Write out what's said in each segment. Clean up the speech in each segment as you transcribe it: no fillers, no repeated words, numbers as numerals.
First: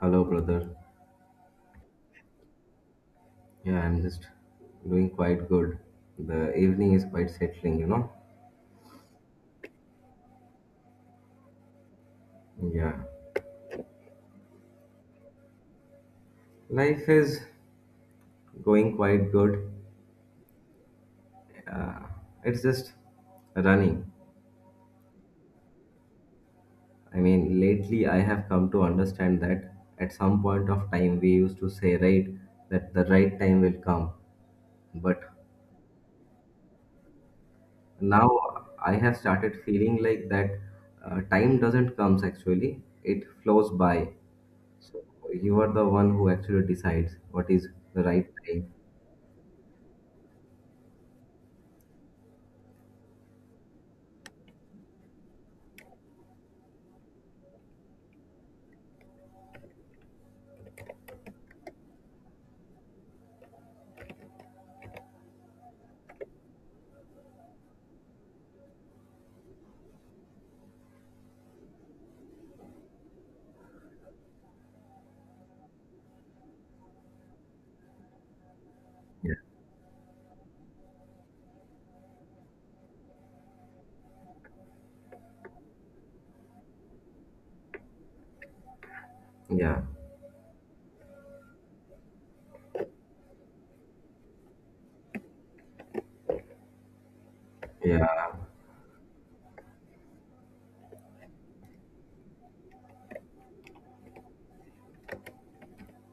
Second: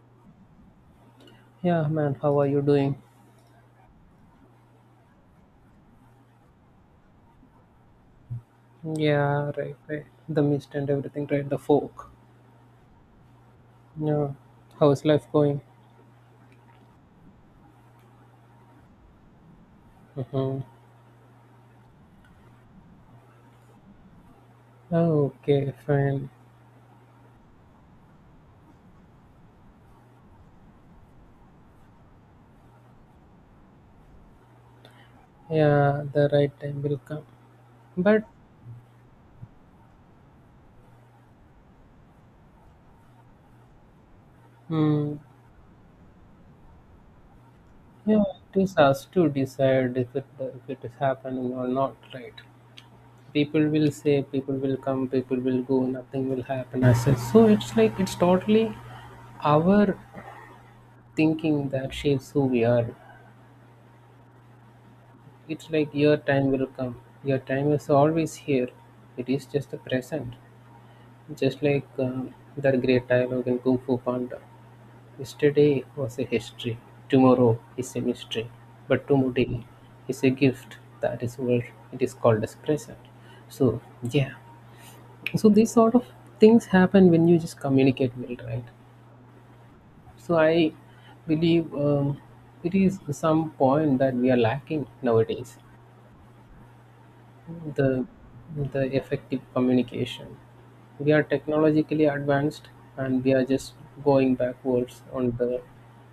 Hello, brother. Yeah, man, how are you doing? Yeah, I'm just doing quite good. The evening is quite settling, you know? Yeah, right, right. The mist and everything, right? The folk. Yeah. Yeah. How's life going? Life is going quite good. Mm-hmm. Uh, it's just running. Oh, okay, fine. I mean, lately I have come to understand that at some point of time we used to say, right, that the right time will come. But Yeah, the right time will come. But, now I have started feeling like that time doesn't comes actually, it flows by. So mm, you are the one who actually decides what is the yeah, right it time. is us to decide if it is happening or not, right? People will say, people will come, people will go, nothing will happen as such. So it's like, it's totally our thinking that shapes who we are. It's like your time will come. Your time is always here. It is just the present. Just like that great dialogue in Kung Fu Panda. Yesterday was a history. Tomorrow is a mystery. But Yeah. today is a gift. That is what it is called as present. So, yeah. So, these sort of things happen when you just communicate well, right? Yeah. So, I believe it is some point that we are lacking nowadays the Yeah. the effective communication. We are technologically advanced, and we are just going backwards on the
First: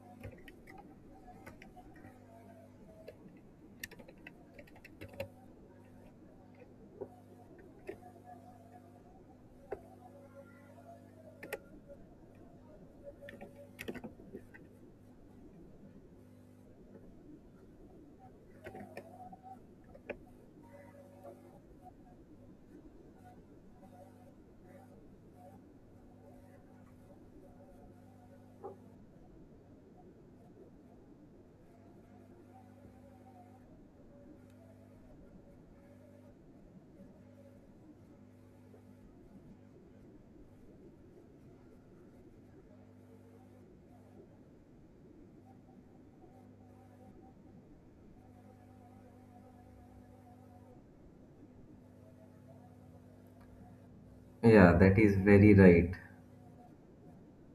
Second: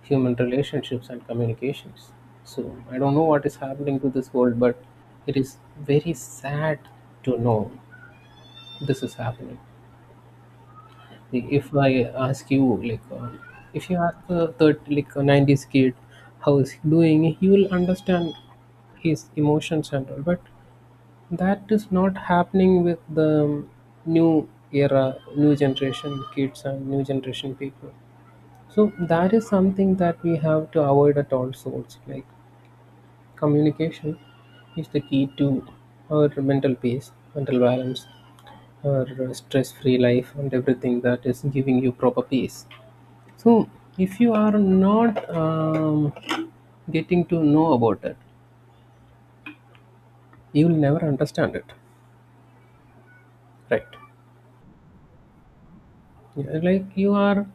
human relationships and communications. So I don't know what is happening to this world, but it is very sad to know this is happening. Like, if I ask you like if you ask a third like a 90s kid how is he doing, he will understand his emotions and all, but that is not happening with the new era, new generation kids and new generation people. So that is something that we have to avoid at all sorts. Like, communication is the key to our mental peace, mental balance, our stress-free life, and everything that is giving you proper peace. So if you are not getting to know about it, you will never understand it, right? Yeah. That is very right. Yeah, like you are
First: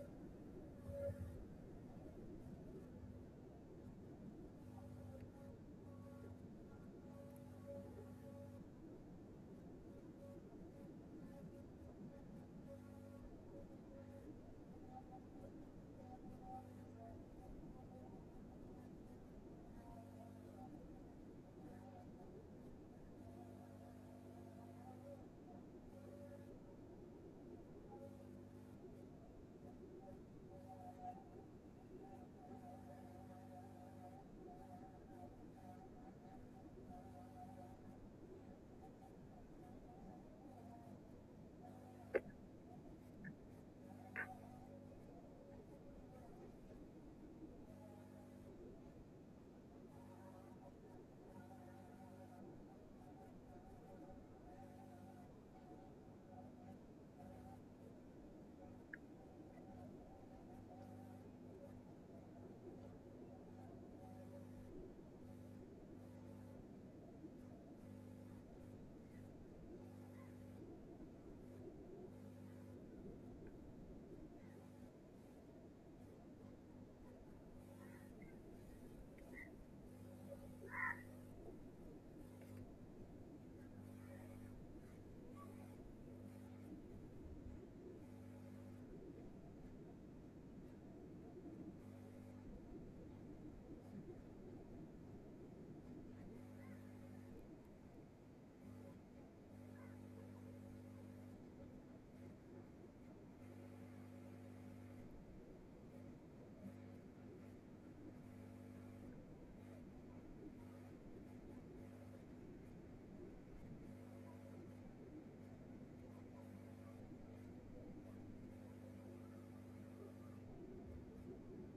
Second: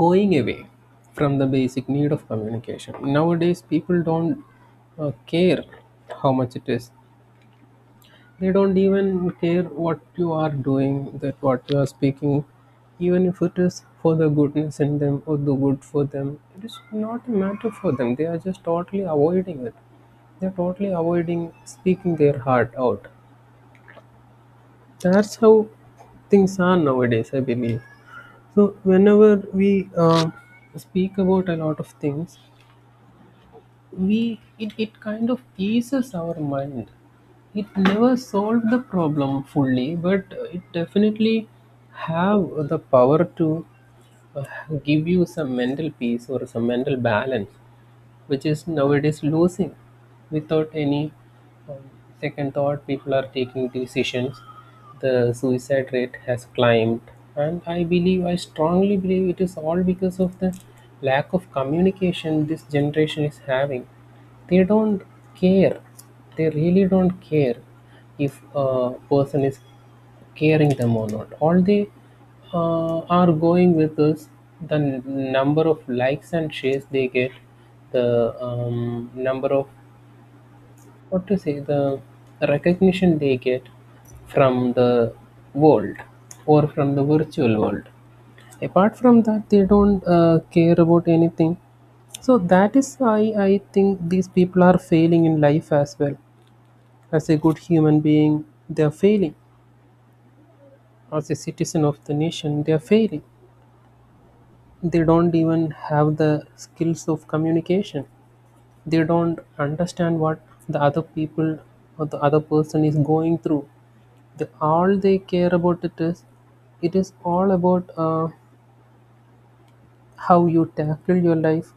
going away from the basic need of communication. Nowadays, people don't care how much it is. They don't even care what you are doing, that what you are speaking, even if it is for the goodness in them or the good for them. It is not a matter for them. They are just totally avoiding it. They are totally avoiding speaking their heart out. That's how things are nowadays, I believe. So whenever we speak about a lot of things, it kind of eases our mind. It never solved the problem fully, but it definitely have the power to uh, give you some mental peace or some mental balance, which is nowadays losing. Without any um, second thought, people are taking decisions. The suicide rate has climbed, and I strongly believe it is all because of the lack of communication this generation is having. They don't care. They really don't care if a person is caring them or not. All they are going with is the number of likes and shares they get, the number of, what to say, the recognition they get from the world or from the virtual world. Apart from that, they don't care about anything. So that is why I think these people are failing in life as well. As a good human being, they are failing. As a citizen of the nation, they are failing. They don't even have the skills of communication. They don't understand what the other people or the other person is going through. The, all they care about it is, it is all about how you tackle your life,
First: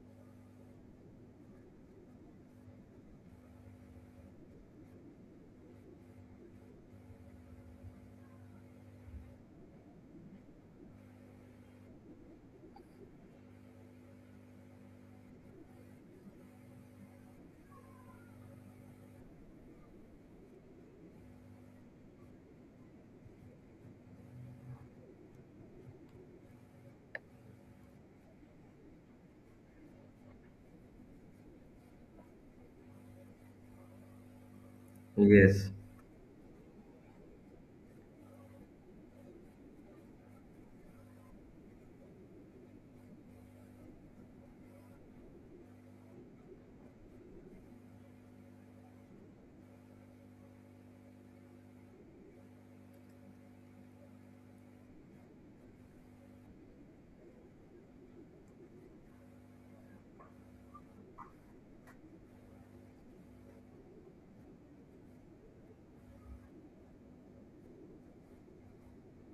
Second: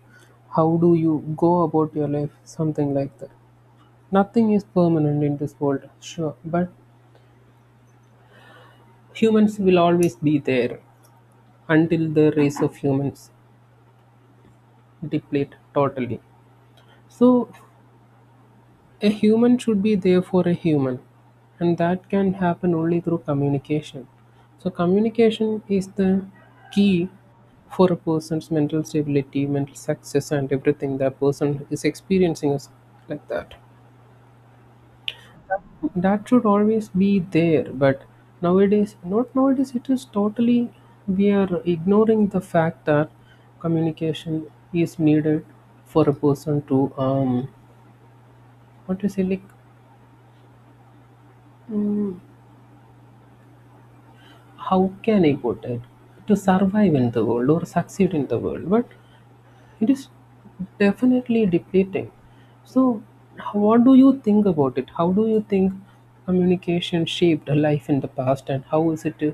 how do you go about your life, something like that. Nothing is permanent in this world, sure, but humans will always be there until the race of humans deplete totally. So a human should be there for a human, and that can happen only through communication. So, communication is the key for a person's mental stability, mental success, and everything that person is experiencing is like that. Yes. That should always be there, but nowadays, not nowadays, it is totally, we are ignoring the fact that communication is needed for a person to what to say, like, how can I put it? To survive in the world or succeed in the world, but it is definitely depleting. So, what do you think about it? How do you think communication shaped a life in the past, and how is it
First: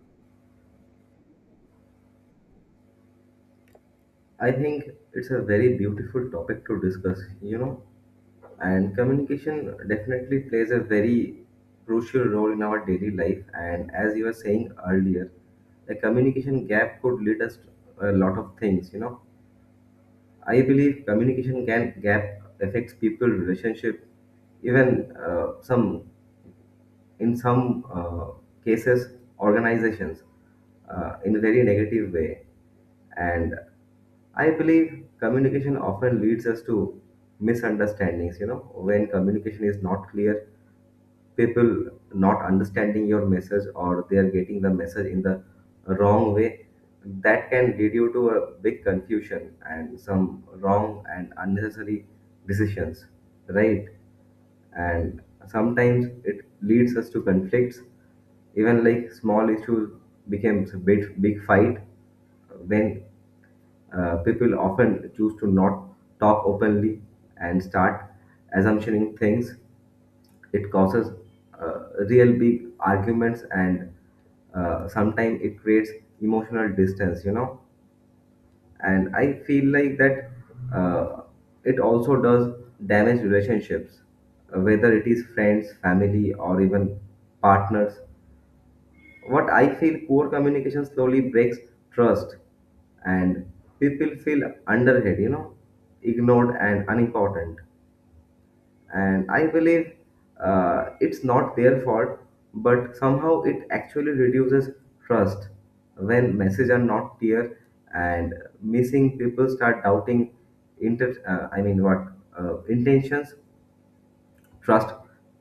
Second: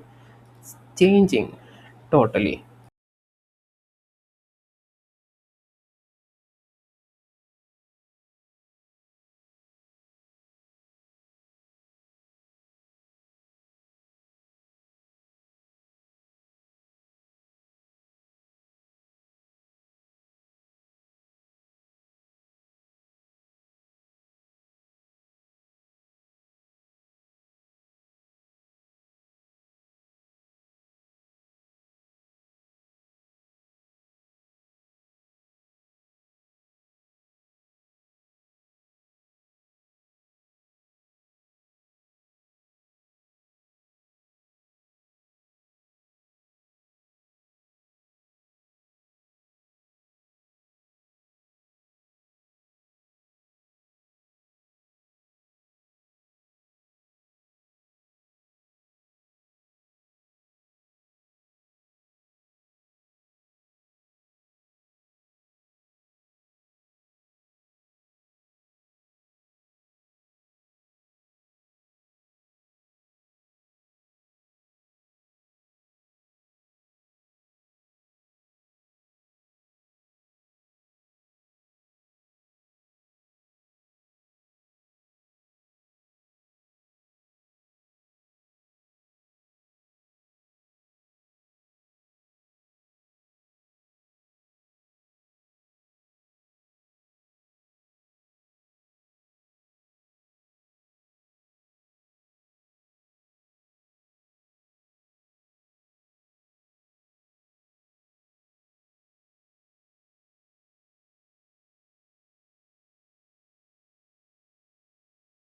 changing totally? I think it's a very beautiful topic to discuss, you know, and communication definitely plays a very crucial role in our daily life. And as you were saying earlier, the communication gap could lead us to a lot of things, you know. I believe communication can gap affects people relationship, even some in some cases organizations in a very negative way, and I believe communication often leads us to misunderstandings, you know. When communication is not clear, people not understanding your message, or they are getting the message in the wrong way, that can lead you to a big confusion and some wrong and unnecessary decisions, right? And sometimes it leads us to conflicts, even like small issues becomes a big big fight when people often choose to not talk openly and start assumptioning things. It causes real big arguments, and sometimes it creates emotional distance, you know. And I feel like that uh, it also does damage relationships, whether it is friends family or even partners. What I feel, poor communication slowly breaks trust, and people feel underhead, you know, ignored and unimportant. And I believe it's not their fault, but somehow it actually reduces trust when messages are not clear, and missing people start doubting inter I mean what intentions, trust.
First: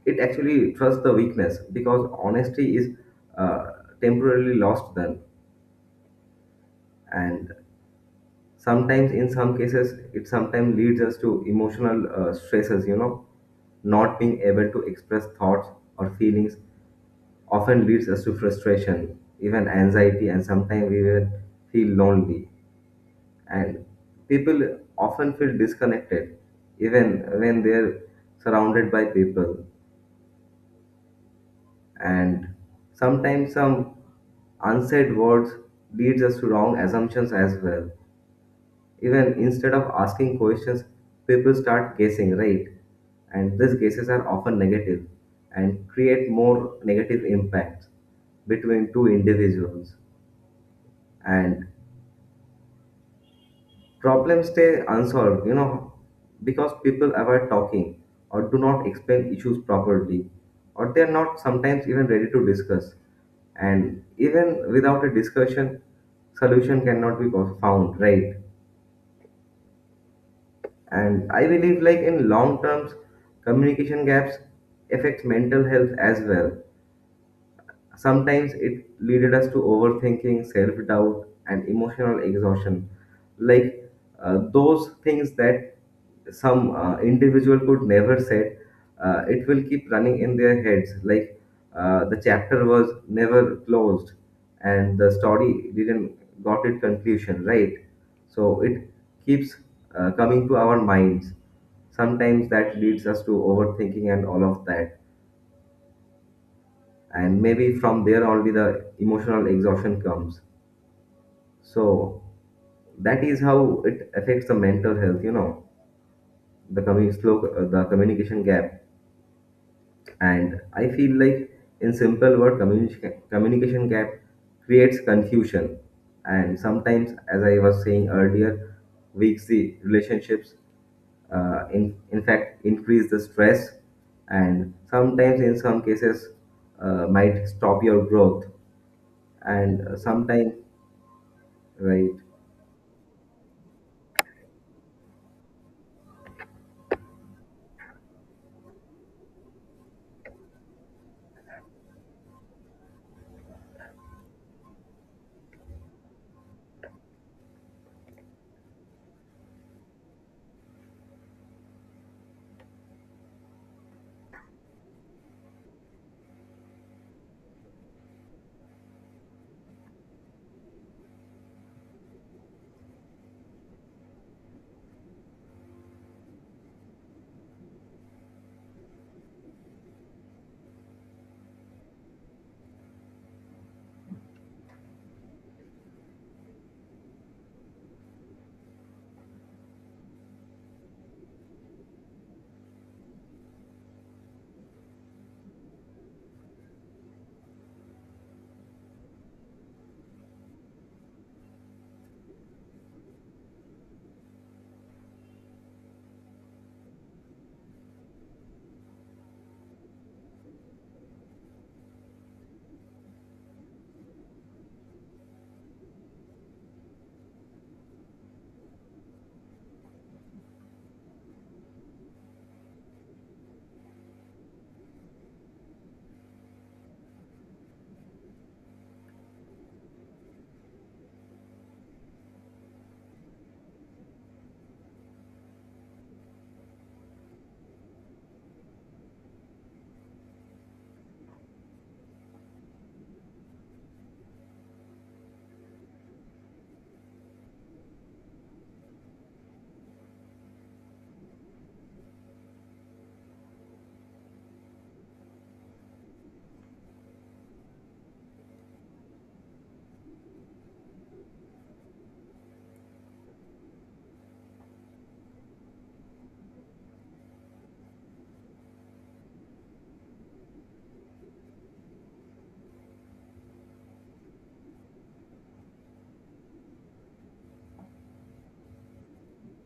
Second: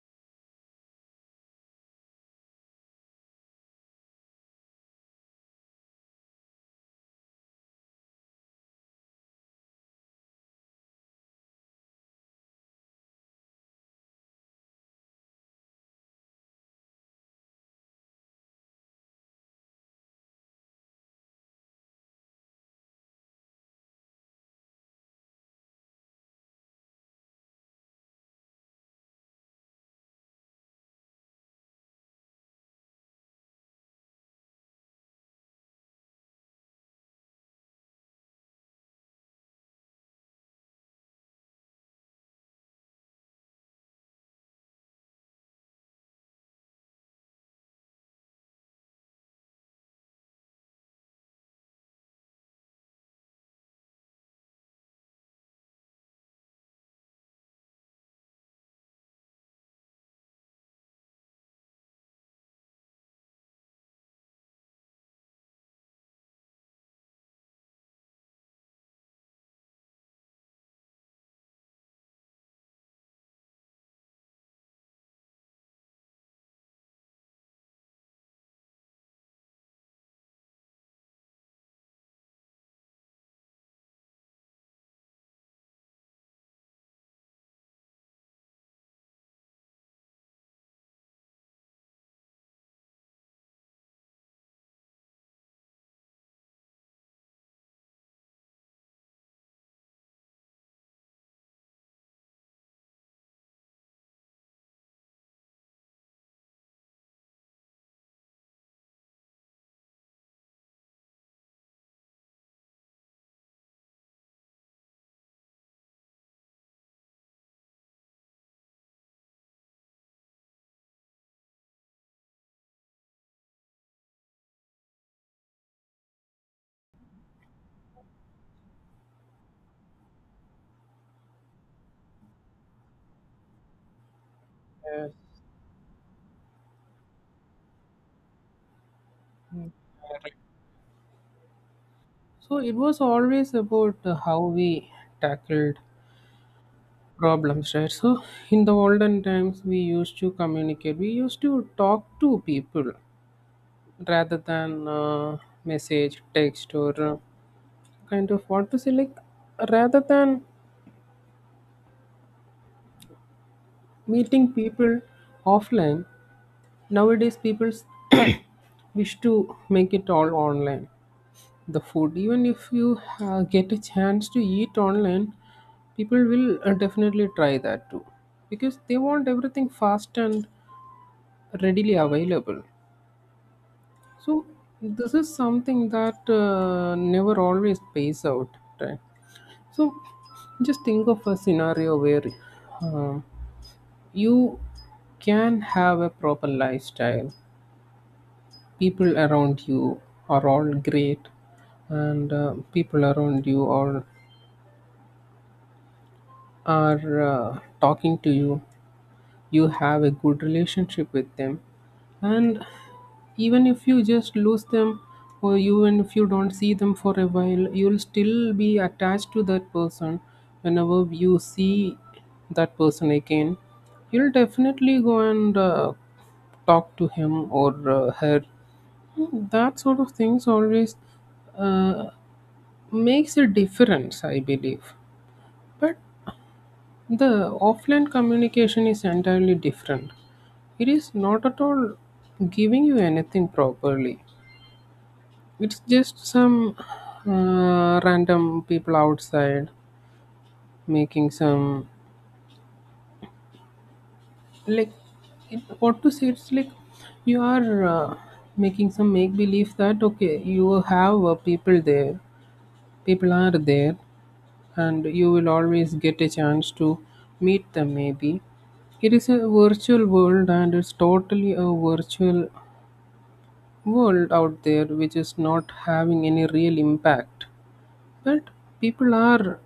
It actually trusts the weakness because honesty is uh, temporarily lost then. And sometimes in some cases it sometimes leads us to emotional stresses, you know. Not being able to express thoughts or feelings often leads us to frustration, even anxiety, and sometimes we will feel lonely. And people often feel disconnected even when they're surrounded by people. And sometimes some unsaid words leads us to wrong assumptions as well. Even instead of asking questions, people start guessing, right? And these guesses are often negative and create more negative impacts between two individuals. And problems stay unsolved, you know, because people avoid talking or do not explain issues properly, or they are not sometimes even ready to discuss. And even without a discussion, solution cannot be found, right? And I believe, like in long terms, communication gaps affect mental health as well. Sometimes it leaded us to overthinking, self doubt, and emotional exhaustion. Like those things that some individual could never said, it will keep running in their heads. Like the chapter was never closed, and the story didn't got its conclusion, right? So it keeps coming to our minds. Sometimes that leads us to overthinking and all of that, and maybe from there only the emotional exhaustion comes. So that is how it affects the mental health, you know, the coming slow the communication gap. And I feel like, in simple word, communication gap creates confusion, and sometimes, as I was saying earlier, weaks the relationships, in fact increase the stress, and sometimes in some cases might stop your growth, and sometimes Right. So it was always about how we tackled problems, right? So in the olden times, we used to communicate. We used to talk to people, rather than message, text, or kind of what to say, like, rather than meeting people offline, nowadays people wish to make it all online. The food, even if you get a chance to eat online, people will definitely try that too because they want everything fast and readily available. So, this is something that never always pays out, right? So just think of a scenario where um, you can have a proper lifestyle. People around you are all great, and people around you are talking to you. You have a good relationship with them, and even if you just lose them, or even if you don't see them for a while, you'll still be attached to that person. Whenever you see that person again, you'll definitely go and talk to him or her. That sort of things always uh, makes a difference, I believe. But the offline communication is entirely different. It is not at all giving you anything properly. It's just some random people outside making some, like, it, what to say, it's like you are making some make believe that okay, you have people there, people are there, and you will always get a chance to meet them. Maybe it is a virtual world, and it's totally a virtual world out there which is not having any real impact. But people are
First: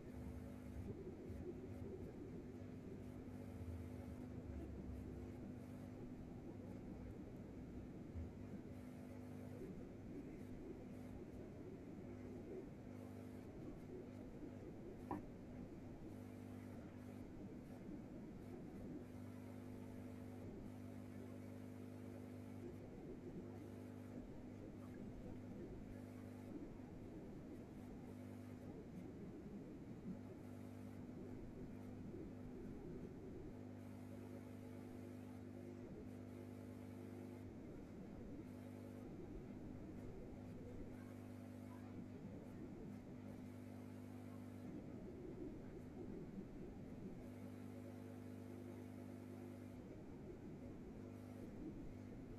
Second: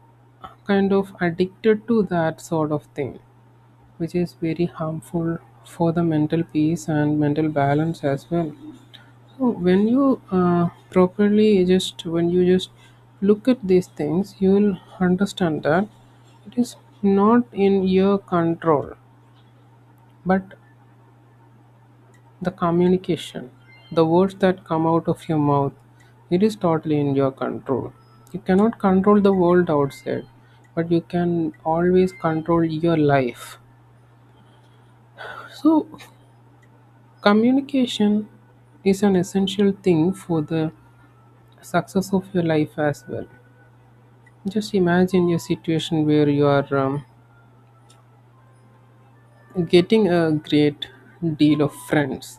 kind of addicted to that sort of thing, which is very harmful for the mental peace and mental balance as well. So when you properly just when you just look at these things, you will understand that it is not in your control, but the communication, the words that come out of your mouth, it is totally in your control. You cannot control the world outside, but you can always control your life. So, communication is an essential thing for the success of your life as well. Just imagine your situation where you are getting a great deal of friends.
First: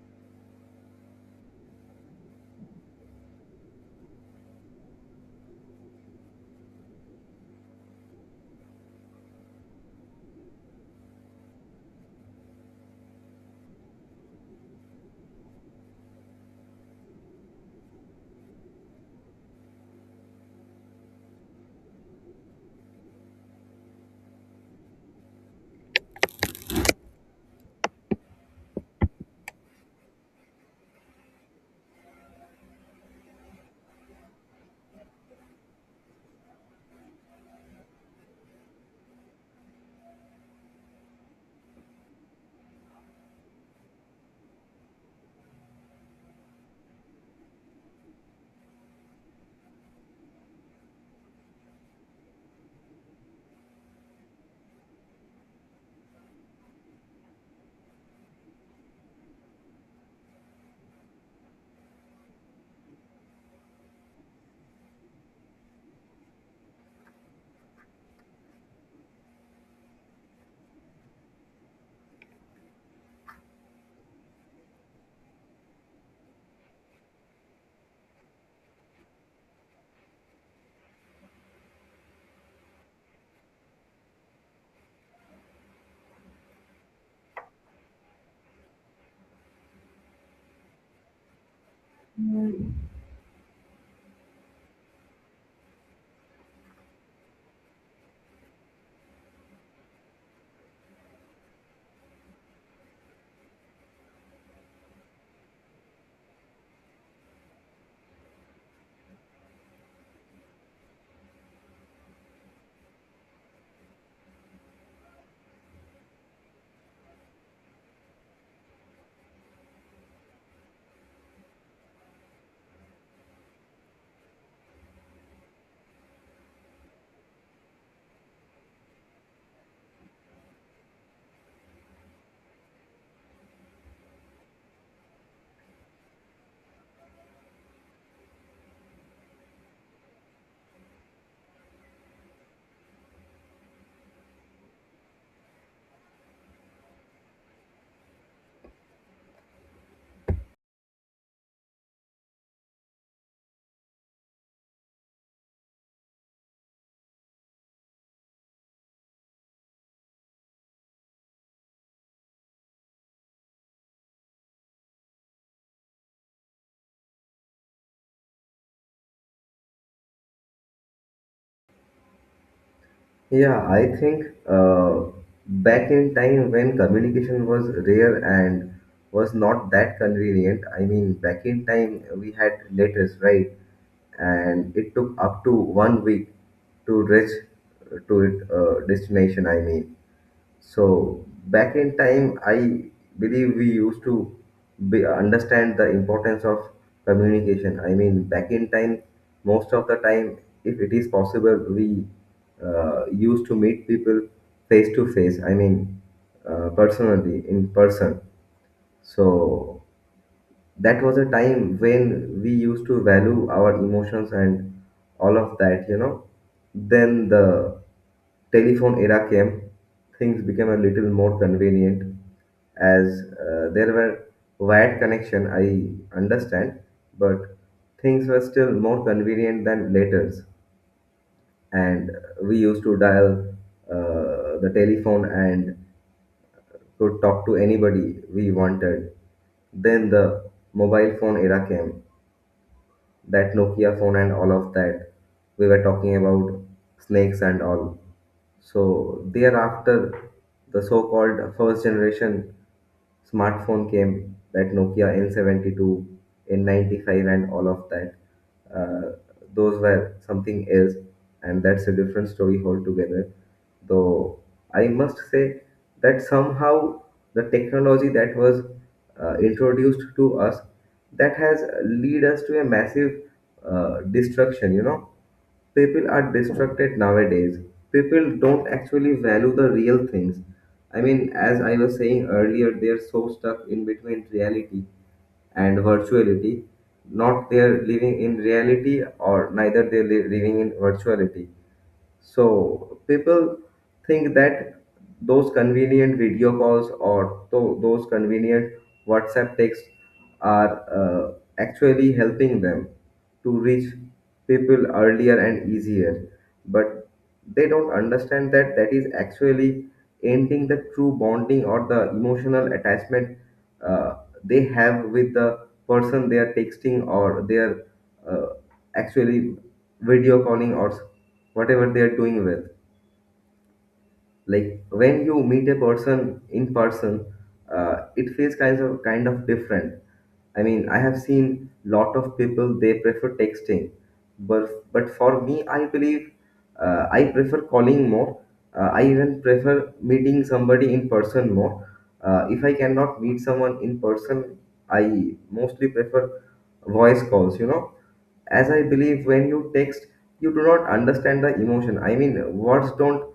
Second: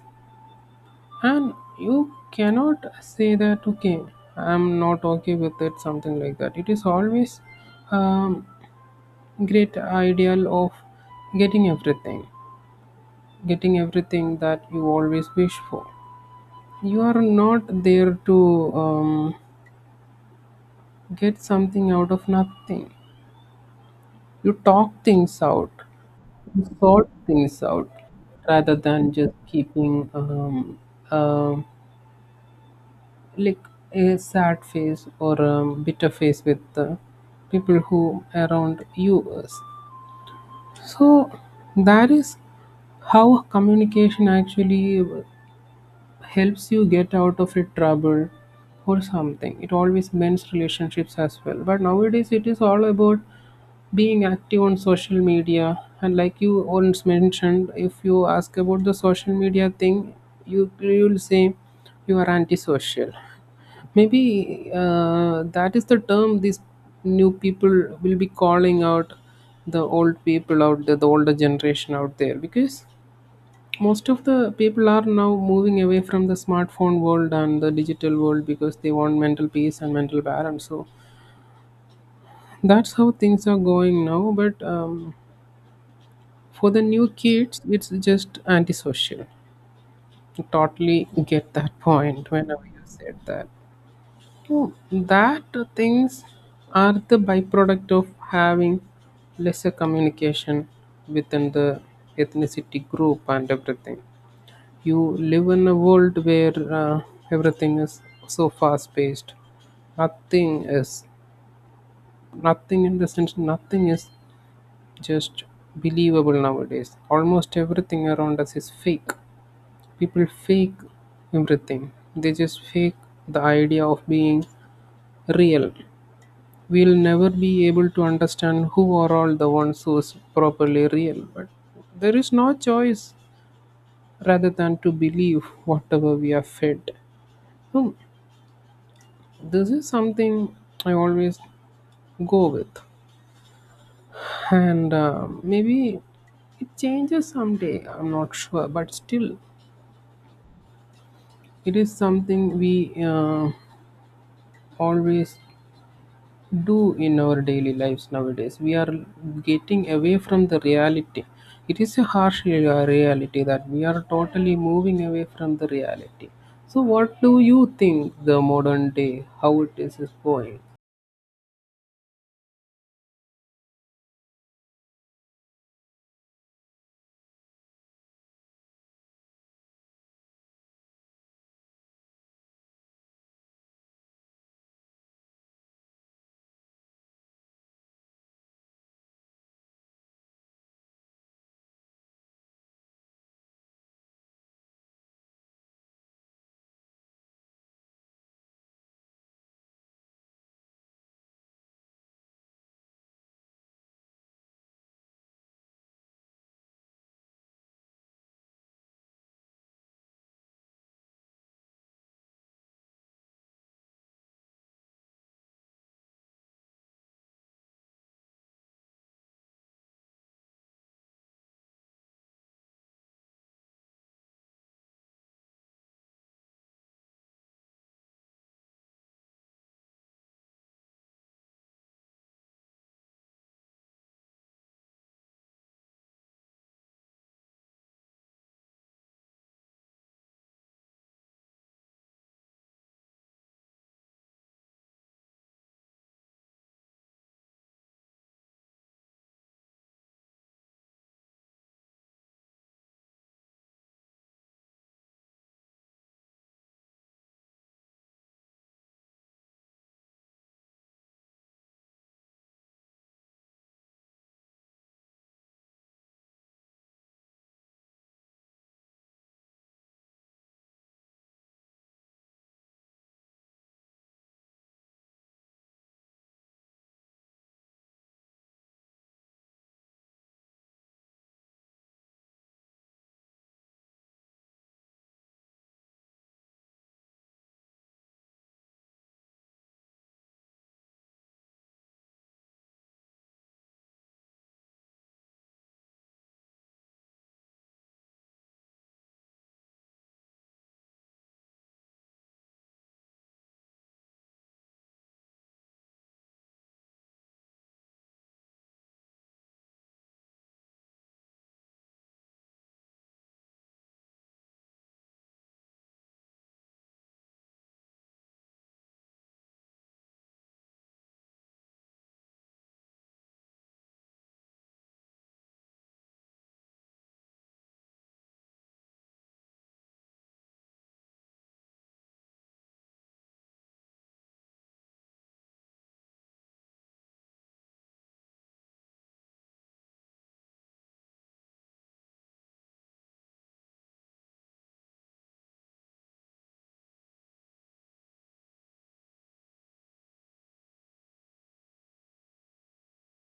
And you cannot say that, okay, I'm not okay with it, something like that. It is always um, great ideal of getting everything, getting everything that you always wish for. You are not there to get something out of nothing. You talk things out, you sort things out, rather than just keeping um, like a sad face or a bitter face with the people who around you is. So that is how communication actually helps you get out of a trouble or something. It always mends relationships as well. But nowadays it is all about being active on social media, and like you once mentioned, if you ask about the social media thing, you will say you are antisocial. Maybe that is the term these new people will be calling out, the old people out there, the older generation out there, because most of the people are now moving away from the smartphone world and the digital world because they want mental peace and mental balance. So that's how things are going now. But for the new kids, it's just antisocial. I totally get that point whenever you said that. Oh, that things are the byproduct of having lesser communication within the ethnicity group and everything. You live in a world where everything is so fast paced. Nothing is Nothing in the sense, nothing is just believable nowadays. Almost everything around us is fake. People fake everything. They just fake the idea of being real. We'll never be able to understand who are all the ones who is properly real. But there is no choice rather than to believe whatever we are fed. Hmm, this is something I always go with, and maybe it changes someday. I'm not sure, but still, it is something we always do in our daily lives nowadays. We are getting away from the reality. It is a harsh reality that we are totally moving away from the reality. So, what do you think the modern day, how it is going? Yeah, I think back in time when communication was rare and was not that convenient, I mean, back in time we had letters, right? And it took up to 1 week to reach to it destination, I mean. So back in time, I believe we used to understand the importance of communication. I mean, back in time, most of the time, if it is possible, we used to meet people face to face. I mean, personally in person. So that was a time when we used to value our emotions and all of that, you know. Then the telephone era came, things became a little more convenient, as there were wired connection, I understand, but things were still more convenient than letters. And we used to dial the telephone and could talk to anybody we wanted. Then the mobile phone era came, that Nokia phone and all of that. We were talking about snakes and all. So thereafter, the so-called first generation smartphone came, that Nokia N72, N95, and all of that. Uh, those were something else, and that's a different story altogether. Though I must say that somehow the technology that was introduced to us, that has lead us to a massive destruction. You know, people are distracted nowadays. People don't actually value the real things. I mean, as I was saying earlier, they are so stuck in between reality and virtuality. Not they are living in reality, or neither they are living in virtuality. So people think that those convenient video calls or those convenient WhatsApp texts are actually helping them to reach people earlier and easier. But they don't understand that that is actually ending the true bonding or the emotional attachment uh, they have with the person they are texting, or they are uh, actually video calling, or whatever they are doing with. Like when you meet a person in person, it feels kind of different. I mean, I have seen lot of people they prefer texting, but for me, I believe I prefer calling more. I even prefer meeting somebody in person more. If I cannot meet someone in person, I mostly prefer voice calls. You know, as I believe when you text, you do not understand the emotion. I mean, words don't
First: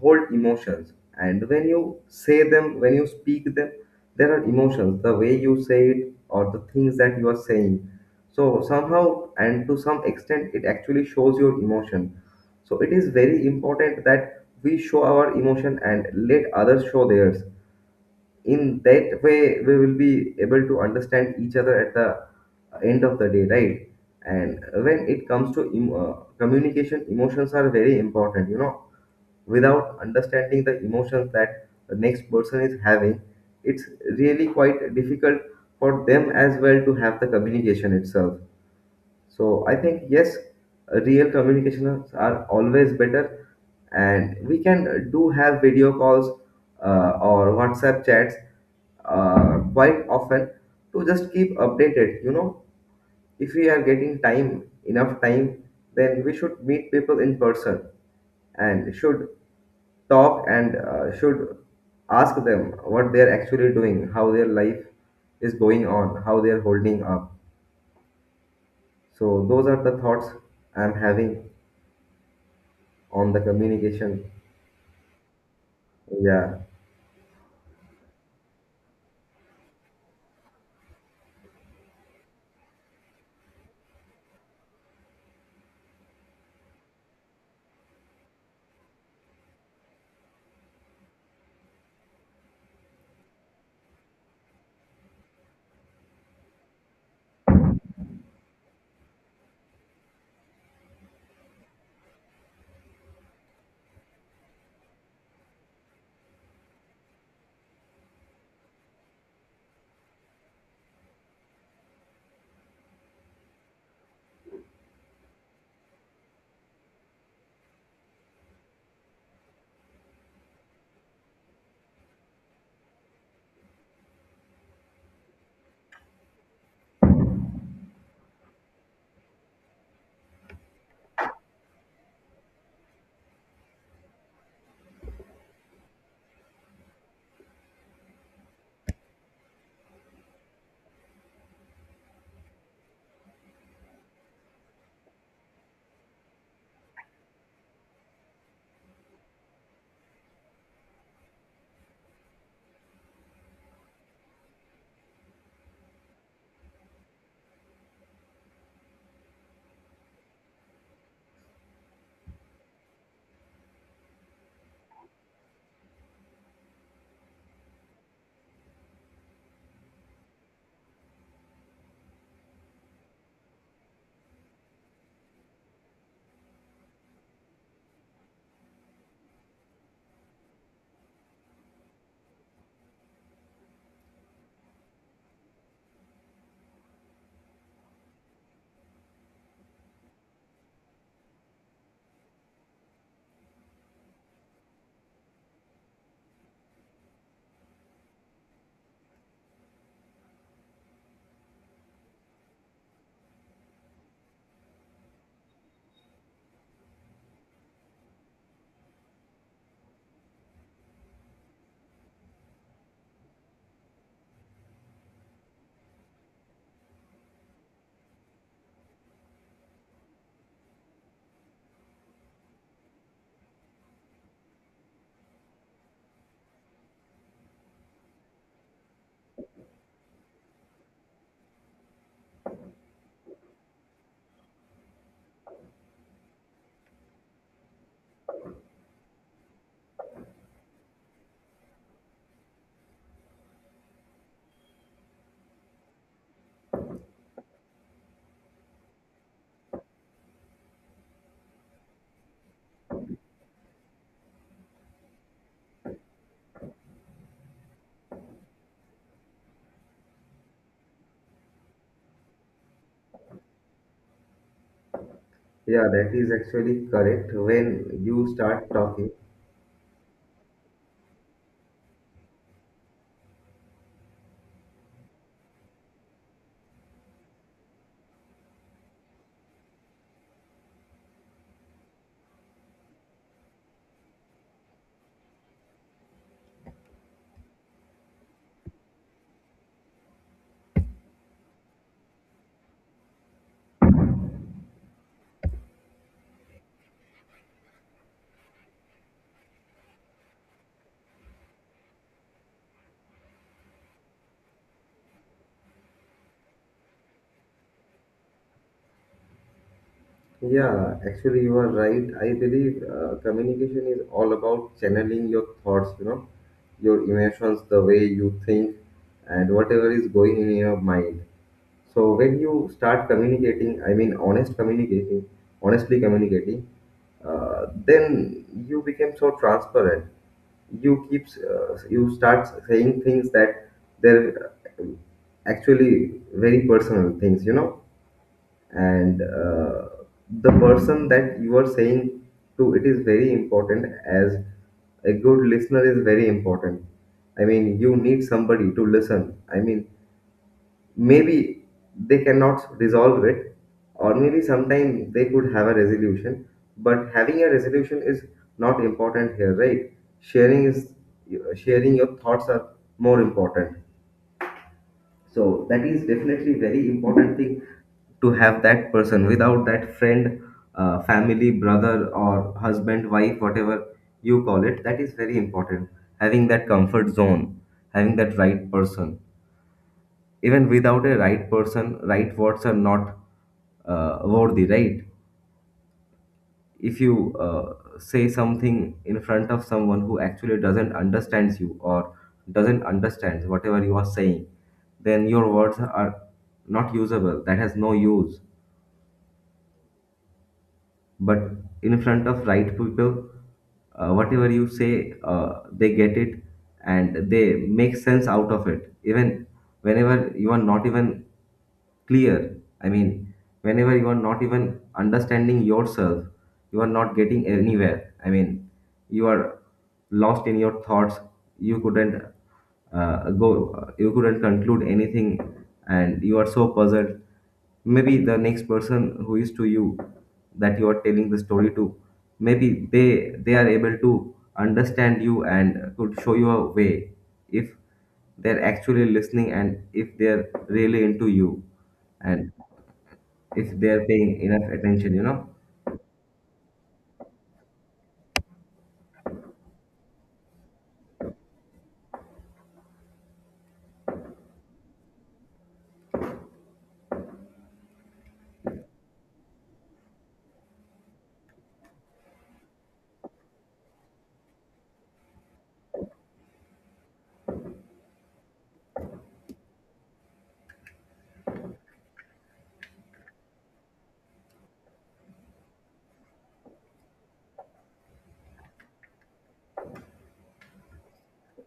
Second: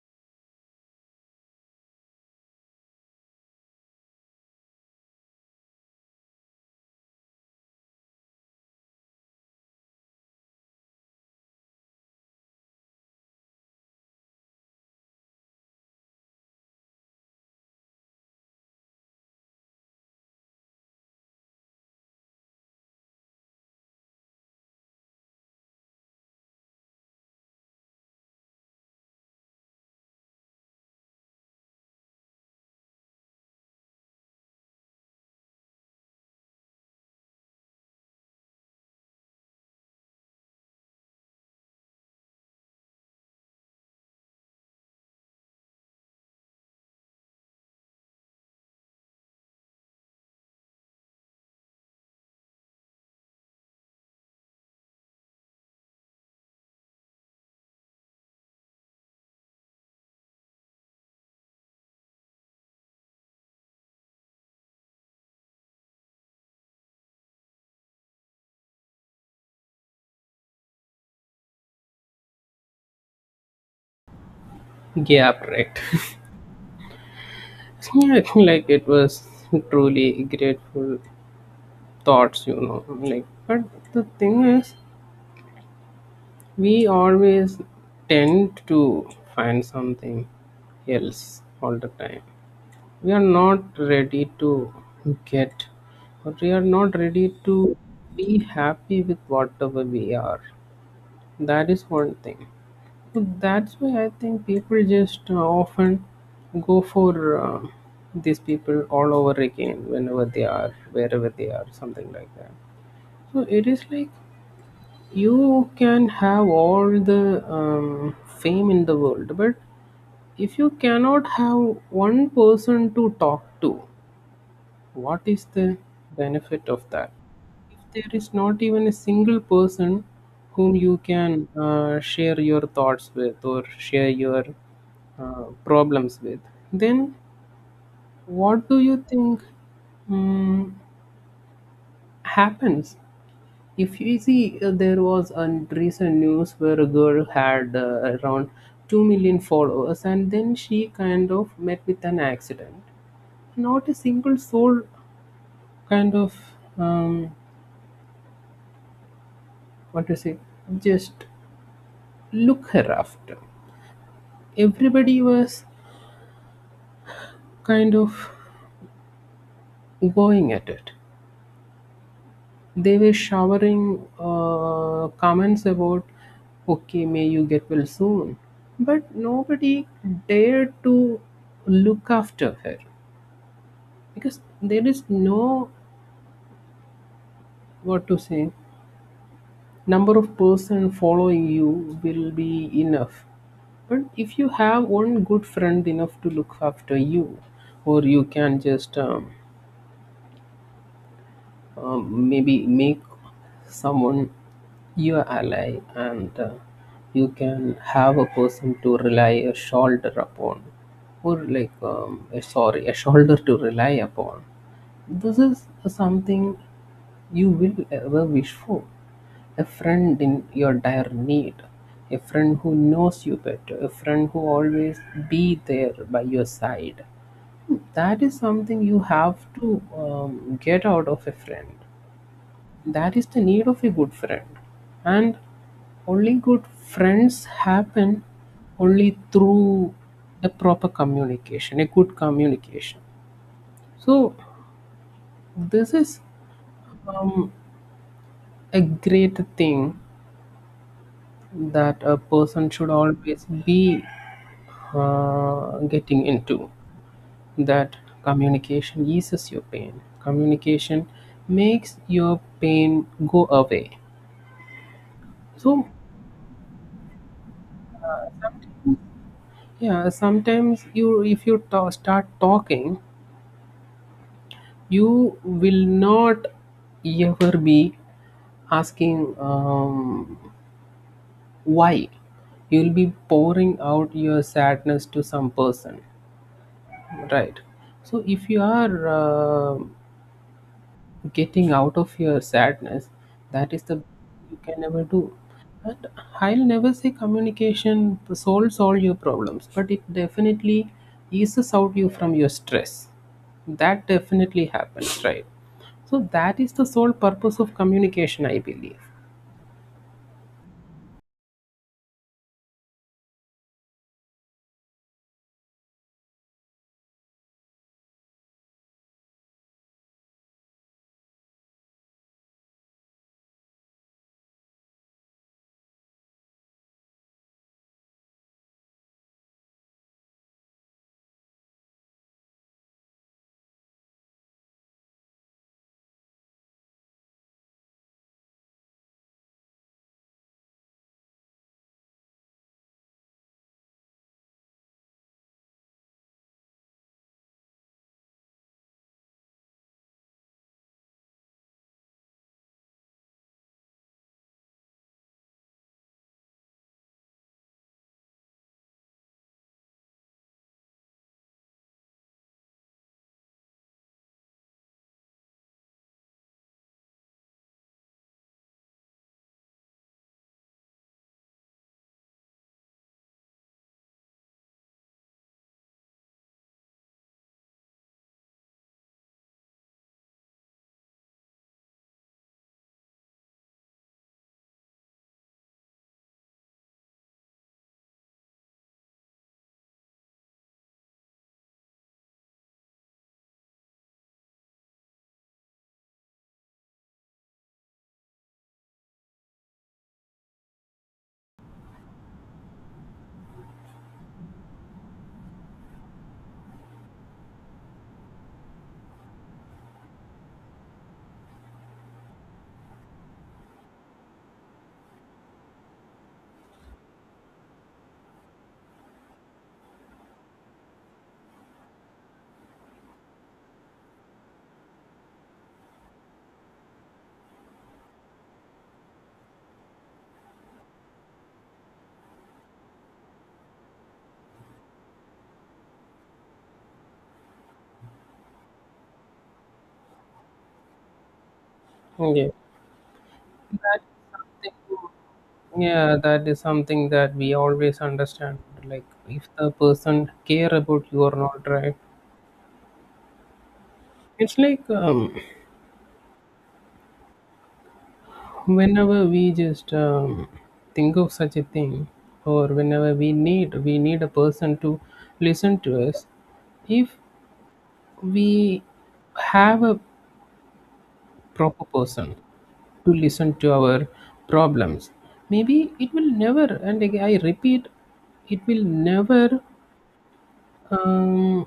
hold emotions. And when you say them, when you speak them, there are emotions, the way you say it or the things that you are saying. So, somehow and to some extent, it actually shows your emotion. So, it is very important that we show our emotion and let others show theirs. In that way we will be able to understand each other at the end of the day, right? And when it comes to communication, emotions are very important, you know. Without understanding the emotions that the next person is having, it's really quite difficult for them as well to have the communication itself. So I think yes, real communications are always better, and we can do have video calls or WhatsApp chats quite often to just keep updated. You know, if we are getting time enough time, then we should meet people in person and should talk, and should ask them what they are actually doing, how their life is going on, how they are holding up. So those are the thoughts I'm having on the communication. Gap, right? Yeah. Yeah, I think like it was truly grateful thoughts, you know. Like, but the thing is, we always tend to find something else all the time. We are not ready to get, but we are not ready to be happy with whatever we are. That is one thing. So that's why I think people just often go for uh, these people all over again whenever they are, wherever they are, something like that. So it is like you can have all the fame in the world, but if you cannot have one person to talk to, what is the benefit of that? If there is not even a single person whom you can share your thoughts with or share your problems with, then what do you think um, happens? If you see, there was a recent news where a girl had around 2 million followers, and then she kind of met with an accident. Not a single soul kind of, um, what to say, just look her after. Everybody was kind of going at it. They were showering comments about, okay, may you get well soon. But nobody dared to look after her because there is no, what to say, number of person following you will be enough. But if you have one good friend enough to look after you, or you can just maybe make someone your ally, and you can have a person to rely a shoulder upon, or like, a, sorry, a shoulder to rely upon. This is something you will ever wish for: a friend in your dire need, a friend who knows you better, a friend who always be there by your side. That is something you have to get out of a friend. That is the need of a good friend. And only good friends happen only through the proper communication, a good communication. So, this is, um, a great thing that a person should always be getting into. That communication eases your pain, communication makes your pain go away. So, Yeah, that is actually correct when you start sometimes. talking. Yeah, sometimes, you if you ta start talking, you will not ever be asking, why. You'll be pouring out your sadness to some person, right? So if you are getting out of your sadness, that is the, you can never do. And I'll never say communication solves all your problems, but it definitely eases out you from your stress. That definitely happens, right? So that is the sole purpose of communication, I believe. Yeah, actually, you are right. I believe communication is all about channeling your thoughts, you know, your emotions, the way you think, and whatever is going in your mind. So when you start communicating, I mean, honest communicating, honestly communicating, then you become so transparent. You keep, you start saying things that they're uh, actually very personal things, you know. And the person that you are saying to, it is very important, as a good listener is very important. I mean, you need somebody to listen. I mean, maybe they cannot resolve it, or maybe sometime they could have a resolution, but having a resolution is not important here, right? Sharing is, sharing your thoughts are more important. So that is definitely very important thing, to have that person, without that friend, family, brother, or husband, wife, whatever you call it, that is very important. Having that comfort zone, having that right person, even without a right person, right words are not worthy, right? If you say something in front of someone who actually doesn't understands you, or doesn't understands whatever you are saying, then your words are not usable, that has no use. But in front of right people, whatever you say, they get it, and they make sense out of it, even whenever you are not even clear. I mean, whenever you are not even understanding yourself, you are not getting anywhere. I mean, you are lost in your thoughts. You couldn't go. You couldn't conclude anything, and you are so puzzled. Maybe the next person who is to you, that you are telling the story to, maybe they are able to understand you and could show you a way, if they're actually listening, and if they're really into you, Yeah, and if that they're is paying enough attention, you something. know. Yeah, that is something that we always understand, like if the person care about you or not, right? It's like, whenever we just, think of such a thing, or whenever we need a person to listen to us. If we have a proper person to listen to our problems, maybe it will never, and again I repeat, it will never, um,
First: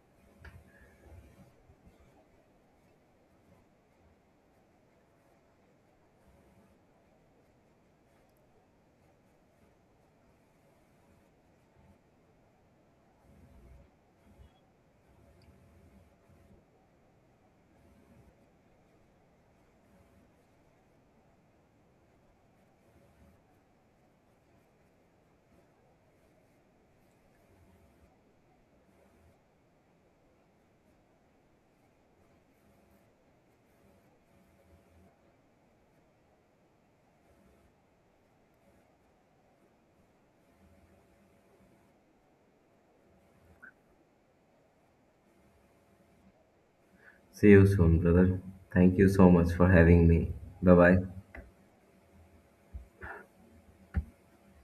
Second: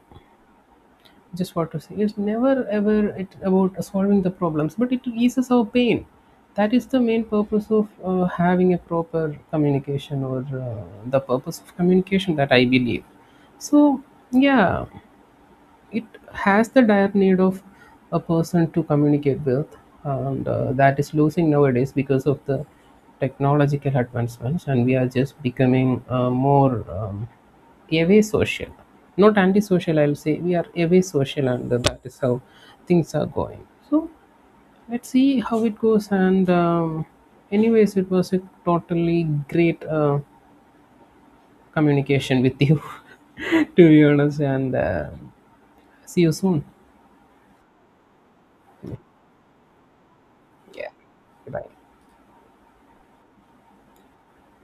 just what to say, it's never ever it about solving the problems, but it eases our pain. That is the main purpose of having a proper communication, or the purpose of communication that I believe. So, yeah, it has the dire need of a person to communicate with. And that is losing nowadays because of the technological advancements, and we are just becoming more, away social, not antisocial, I'll say we are away social, and that is how things are going. So let's see how it goes. And anyways, it was a totally great communication with you to be honest. And see you soon. See you soon, brother. Thank you so much for having me. Bye Yeah. bye. Goodbye.